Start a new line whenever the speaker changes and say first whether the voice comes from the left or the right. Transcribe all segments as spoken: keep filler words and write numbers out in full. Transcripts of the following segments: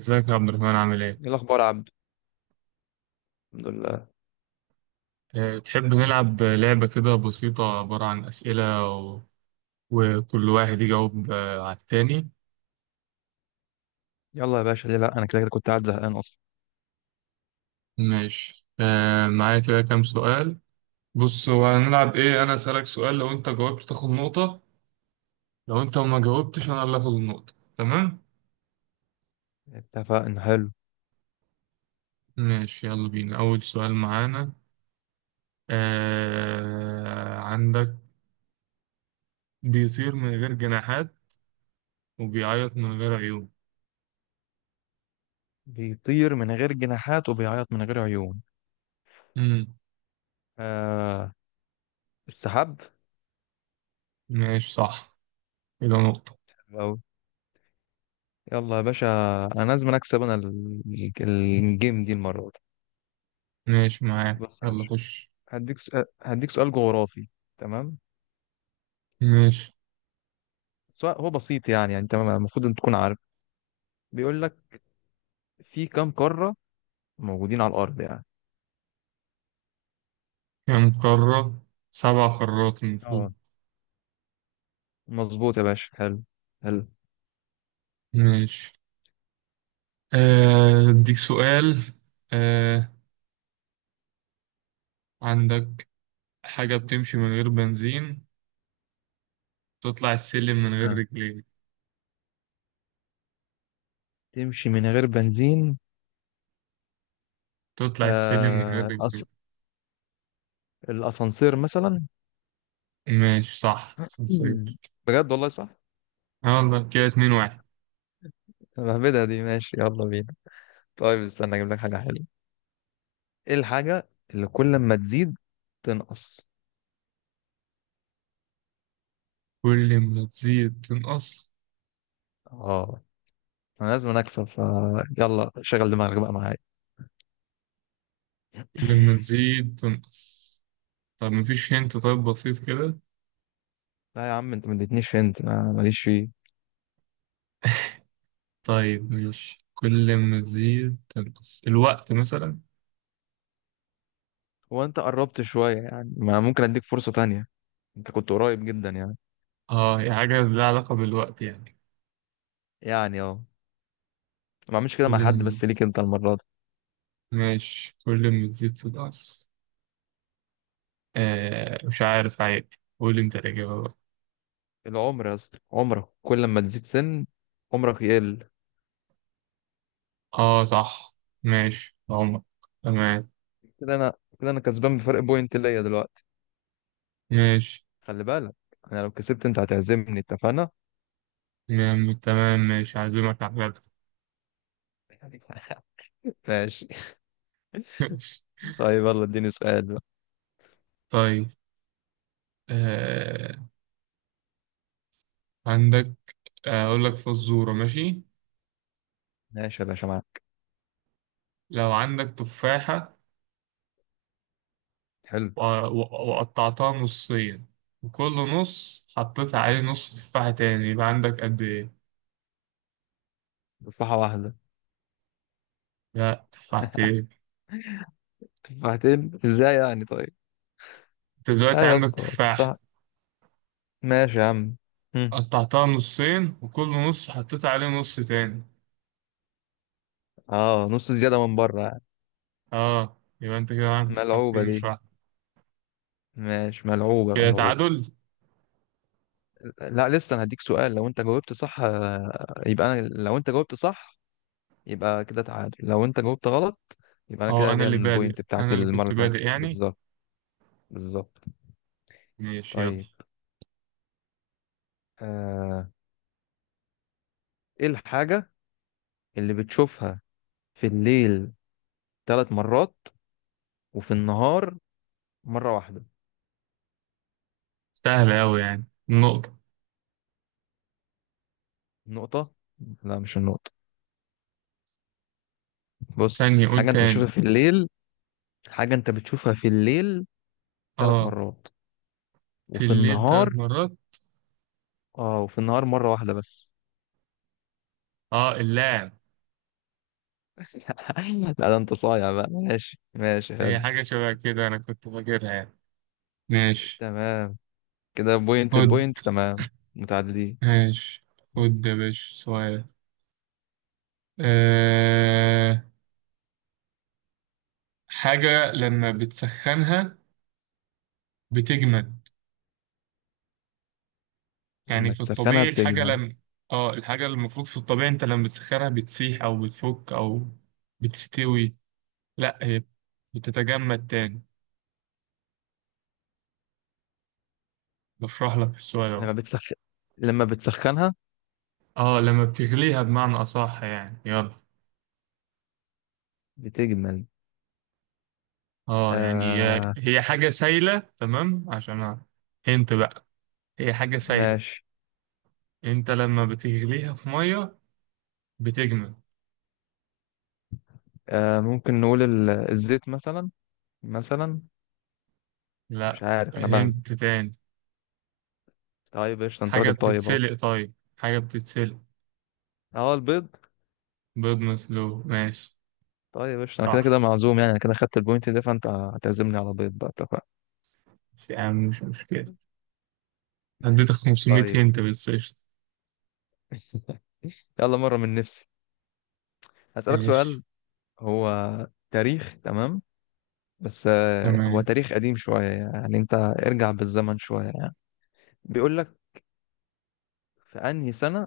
right: ازيك يا عبد الرحمن عامل ايه؟
left: ايه الاخبار يا عبد؟ الحمد لله.
right: أه تحب نلعب لعبة كده بسيطة عبارة عن أسئلة. و... وكل واحد يجاوب آه، على التاني.
left: يلا يا باشا، ليه لا، انا كده كده كنت قاعد زهقان اصلا.
right: ماشي أه معايا كده كام سؤال. بص هو هنلعب ايه، أنا أسألك سؤال لو أنت جاوبت تاخد نقطة. لو أنت ما جاوبتش أنا اللي هاخد النقطة، تمام؟
left: اتفقنا، حلو.
right: ماشي يلا بينا أول سؤال معانا. أه عندك بيطير من غير جناحات وبيعيط من غير عيون.
left: بيطير من غير جناحات وبيعيط من غير عيون.
right: مم.
left: آه، السحاب.
right: ماشي صح. كده نقطة.
left: أو، يلا يا باشا، انا لازم اكسب، انا ال- الجيم دي المره دي.
right: ماشي معايا
left: بص يا
right: يلا
left: باشا،
right: خش.
left: هديك سؤال هديك سؤال جغرافي. تمام.
right: ماشي.
left: سؤال هو بسيط يعني يعني انت المفروض ان تكون عارف. بيقول لك، في كام قاره موجودين على الارض يعني؟
right: كام قارة؟ سبع قارات المفروض.
left: اه، مظبوط يا باشا، حلو حلو.
right: ماشي. آه، أديك سؤال. آه، عندك حاجة بتمشي من غير بنزين، تطلع السلم من غير
left: تمام،
right: رجلين.
left: تمشي من غير بنزين.
right: تطلع السلم من غير
left: آه الأس...
right: رجلين.
left: الأسانسير مثلا.
right: ماشي صح، سنسير.
left: مم. بجد والله صح.
right: يلا كده اتنين واحد.
left: مهبدة دي، ماشي يلا بينا. طيب استنى أجيب لك حاجة حلوة. إيه الحاجة اللي كل ما تزيد تنقص؟
right: كل ما تزيد تنقص.
left: اه، أنا لازم أكسب، ف يلا شغل دماغك بقى معايا.
right: كل ما تزيد تنقص. طب مفيش، هنت. طيب بسيط كده.
left: لا يا عم، أنت ما اديتنيش، انت أنا ماليش فيه.
right: طيب ماشي، كل ما تزيد تنقص الوقت مثلا.
left: هو أنت قربت شوية يعني، ما ممكن أديك فرصة تانية، أنت كنت قريب جدا يعني.
right: اه هي حاجة لها علاقة بالوقت يعني.
left: يعني اه، ما أعملش كده
right: كل
left: مع حد
right: ما
left: بس ليك أنت المرة دي.
right: ماشي كل ما تزيد تنقص. آه مش عارف، عيب. قول انت الإجابة بقى.
left: العمر يا اسطى، عمرك كل ما تزيد سن عمرك يقل.
right: اه صح. ماشي عمر. تمام.
left: كده انا، كده انا كسبان بفرق بوينت ليا دلوقتي.
right: ماشي.
left: خلي بالك، انا لو كسبت انت هتعزمني، اتفقنا.
right: تمام تمام، ماشي هعزمك على الغدا.
left: ماشي.
right: ماشي.
left: طيب يلا اديني سؤال بقى.
right: طيب. آه عندك. آه، أقول لك فزورة، ماشي.
left: ماشي يا باشا، معاك.
right: لو عندك تفاحة
left: حلو.
right: و- و- وقطعتها نصين وكل نص حطيت عليه نص تفاحة تاني، يبقى عندك قد إيه؟
left: تفاحة واحدة.
right: لا، تفاحتين.
left: تفاحتين ازاي يعني؟ طيب،
right: انت
left: ها
right: دلوقتي
left: يا
right: عندك
left: اسطى
right: تفاحة.
left: تفاحة. ماشي يا عم. هم.
right: قطعتها نصين وكل نص حطيت عليه نص تاني.
left: اه، نص زيادة من بره يعني.
right: اه يبقى انت كده عندك
left: ملعوبة
right: تفاحتين مش
left: دي،
right: واحدة.
left: ماشي، ملعوبة
right: كده
left: ملعوبة.
right: تعادل.
left: لا لسه انا هديك سؤال، لو انت جاوبت صح آه، يبقى انا، لو انت جاوبت صح يبقى كده تعادل، لو انت جاوبت غلط يبقى انا
right: اه
left: كده
right: انا
left: ليا
right: اللي بادئ،
left: البوينت بتاعتي
right: انا اللي
left: المره
right: كنت
left: اللي فاتت
right: بادئ يعني.
left: بالظبط. بالظبط.
right: ماشي يلا.
left: طيب، آه... ايه الحاجه اللي بتشوفها في الليل ثلاث مرات وفي النهار مره واحده؟
right: سهلة اوي يعني النقطة.
left: النقطه؟ لا مش النقطه. بص،
right: ثانية، قول
left: حاجه انت بتشوفها
right: تاني.
left: في الليل. حاجه انت بتشوفها في الليل ثلاث
right: اه.
left: مرات
right: في
left: وفي
right: الليل
left: النهار.
right: ثلاث مرات.
left: اه، وفي النهار مره واحده بس.
right: اه اللاعب.
left: لا ده انت صايع بقى، ماشي ماشي،
right: هي
left: حلو.
right: حاجة شبه كده انا كنت فاكرها يعني. ماشي.
left: تمام، كده بوينت
right: خد.
left: البوينت، تمام، متعادلين.
right: ماشي. خد يا باشا سؤال. أه... حاجة لما بتسخنها بتجمد. يعني
left: لما
right: في
left: تسخنها
right: الطبيعي الحاجة
left: بتجمل.
right: لم اه الحاجة اللي المفروض في الطبيعي انت لما بتسخنها بتسيح او بتفك او بتستوي، لا هي بتتجمد تاني. بشرح لك السؤال اهو.
left: لما بتسخن، لما بتسخنها
right: اه لما بتغليها بمعنى اصح يعني، يلا.
left: بتجمل.
right: اه يعني هي
left: آه
right: هي حاجة سايلة تمام عشان. انت بقى، هي حاجة سايلة،
left: ماشي.
right: انت لما بتغليها في مية بتجمد.
left: آه ممكن نقول ال... الزيت مثلا، مثلا.
right: لا
left: مش عارف انا بهبد.
right: هنت تاني.
left: طيب قشطة، انت
right: حاجة
left: راجل طيب اهو.
right: بتتسلق، طيب حاجة بتتسلق.
left: اه، البيض.
right: بيض مسلوق، ماشي.
left: طيب قشطة، انا كده
right: صح.
left: كده معزوم يعني، انا كده خدت البوينت ده، فانت هتعزمني على بيض بقى، اتفقنا.
right: يا عم مش مشكلة. اديتك خمسمية
left: طيب.
right: هنت، بس قشطة.
left: يلا مرة من نفسي هسألك
right: ماشي.
left: سؤال. هو تاريخ، تمام، بس آه، هو
right: تمام.
left: تاريخ قديم شوية يعني، انت ارجع بالزمن شوية يعني. بيقول لك، في انهي سنة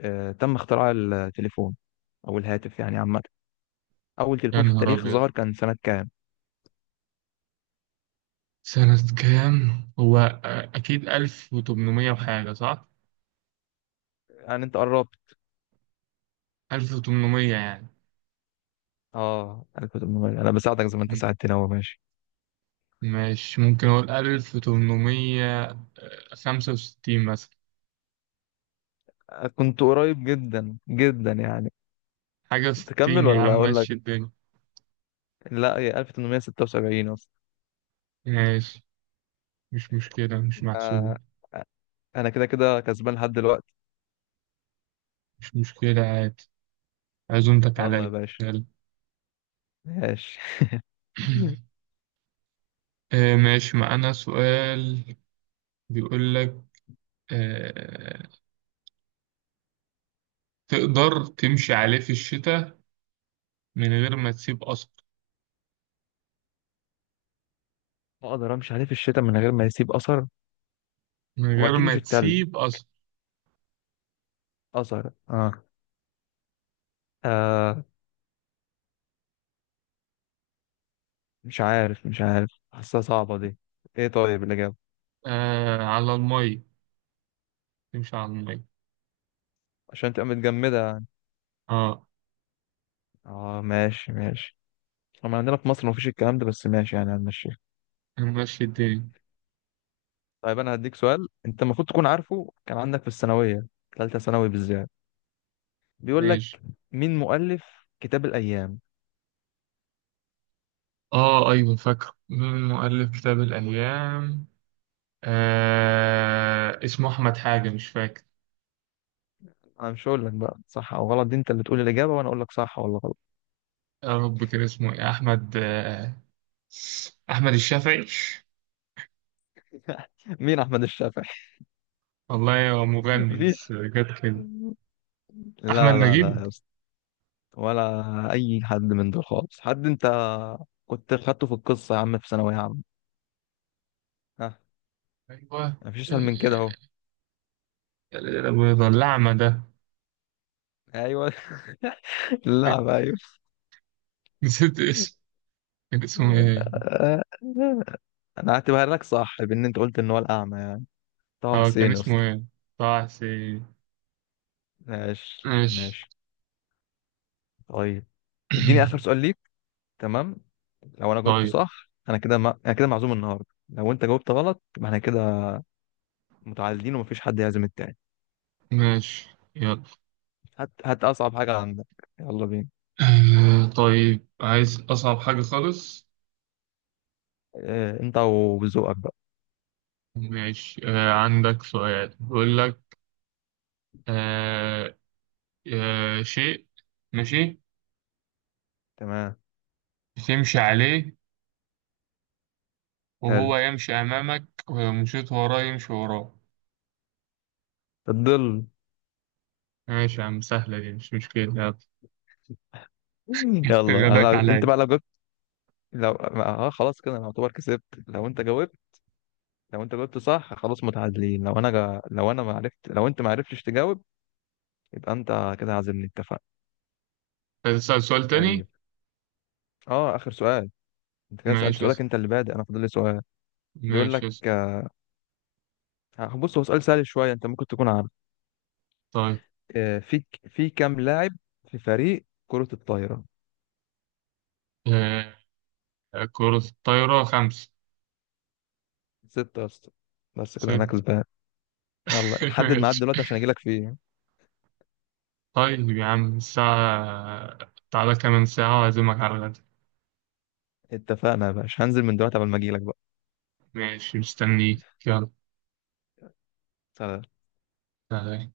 left: آه، تم اختراع التليفون او الهاتف يعني عامة؟ اول
right: يا
left: تليفون في
right: نهار
left: التاريخ
right: أبيض،
left: ظهر كان سنة كام؟
right: سنة كام؟ هو آه، أكيد ألف وتمنمية وحاجة، صح؟
left: يعني انت قربت،
right: ألف وتمنمية يعني.
left: اه انا كنت، انا بساعدك زي ما انت
right: م-
left: ساعدتني اهو، ماشي.
right: ماشي ممكن أقول ألف وتمنمية وخمسة وستين مثلا.
left: آه، كنت قريب جدا جدا يعني.
right: حاجة وستين
left: تكمل
right: يا عم،
left: ولا اقول لك؟
right: ماشي الدنيا.
left: لا، هي ألف وثمانمية وستة وسبعين اصلا.
right: ماشي، مش مشكلة مش محسوبة.
left: آه، انا كده كده كسبان لحد دلوقتي.
right: مش مشكلة عادي. عزومتك
left: يلا يا
right: عليا.
left: باشا.
right: يلا.
left: ماشي.
right: آه، ماشي معانا سؤال. بيقول لك آه، تقدر تمشي عليه في الشتاء من غير ما تسيب أثر.
left: اقدر امشي عليه في الشتاء من غير ما يسيب اثر.
right: من غير
left: واكيد
right: ما
left: مش التلج.
right: تسيب أثر.
left: أزهر آه. آه، مش عارف، مش عارف حاسها صعبة دي. إيه طيب الإجابة؟
right: آه على المية، تمشي على المية.
left: عشان تبقى متجمدة يعني.
right: اه
left: آه ماشي ماشي. طبعا عندنا في مصر مفيش الكلام ده، بس ماشي يعني هنمشيها.
right: ماشي الدنيا.
left: طيب، أنا هديك سؤال أنت المفروض تكون عارفه، كان عندك في الثانوية، ثالثة ثانوي بالذات. بيقول
right: ماشي.
left: لك، مين مؤلف كتاب الأيام؟
right: اه أيوة فاكر. مين مؤلف كتاب الأيام؟ آه اسمه أحمد حاجة، مش فاكر.
left: أنا مش هقول لك بقى صح أو غلط، دي أنت اللي تقول الإجابة وأنا أقول لك صح ولا غلط.
right: يا رب كان اسمه إيه أحمد آه، أحمد الشافعي.
left: مين أحمد الشافعي؟
right: والله هو مغني، بس
left: مفيش،
right: جت كده. أحمد
left: لا لا
right: نجيب.
left: لا، ولا اي حد من دول خالص. حد انت كنت خدته في القصه يا عم، في ثانويه عامه. ها.
right: أيوة.
left: مفيش اسهل من كده اهو.
right: آه، الأعمى ده.
left: ايوه. اللعب، ايوه.
right: نسيت اسمه. كان اسمه ايه؟
left: انا هعتبرها لك صح، بان انت قلت ان هو الاعمى يعني. طه
right: اه كان
left: حسين
right: اسمه
left: اصلا.
right: ايه؟ طه حسين.
left: ماشي
right: ماشي.
left: ماشي. طيب، اديني اخر سؤال ليك. تمام، لو انا جاوبته
right: طيب.
left: صح انا كده ما... انا كده معزوم النهارده، لو انت جاوبت غلط يبقى احنا كده متعادلين ومفيش حد يعزم التاني.
right: ماشي. يلا.
left: هات هات اصعب حاجه عندك، يلا بينا.
right: آه طيب عايز أصعب حاجة خالص.
left: اه... انت وذوقك بقى.
right: ماشي. آه عندك سؤال. بيقول لك آه آه شيء، ماشي،
left: تمام.
right: تمشي عليه
left: حلو،
right: وهو يمشي أمامك ولو مشيت وراه يمشي وراه.
left: الظل.
right: ماشي يا عم سهلة دي مش مشكلة، يلا.
left: يلا انا
right: غداك
left: لو... انت
right: عليا.
left: بقى لو جبت، لو اه خلاص، كده انا اعتبر كسبت لو انت جاوبت لو انت جاوبت صح خلاص متعادلين، لو انا جا... لو انا ما عرفت لو انت ما عرفتش تجاوب يبقى انت كده عازمني، اتفقنا.
right: هتسأل سؤال
left: طيب،
right: تاني؟
left: اه اخر سؤال. انت كده سألت
right: ماشي
left: سؤالك،
right: اسأل.
left: انت اللي بادئ، انا فاضل لي سؤال. بيقول
right: ماشي
left: لك
right: اسأل.
left: آه، بص هو سؤال سهل شويه، انت ممكن تكون عارف.
right: طيب.
left: آه، في في كام لاعب في فريق كرة الطايرة؟
right: آه كرة الطايرة خمسة.
left: ستة يا اسطى، بس كده انا
right: ست.
left: كسبان. يلا حدد ميعاد
right: ماشي.
left: دلوقتي عشان اجي لك فيه.
right: طيب يا عم الساعة، تعالى كمان ساعة وأعزمك على الغدا.
left: اتفقنا يا باشا، هنزل من دلوقتي قبل ما اجي لك.
right: ماشي مستنيك، يلا.
left: صح.
right: سلام.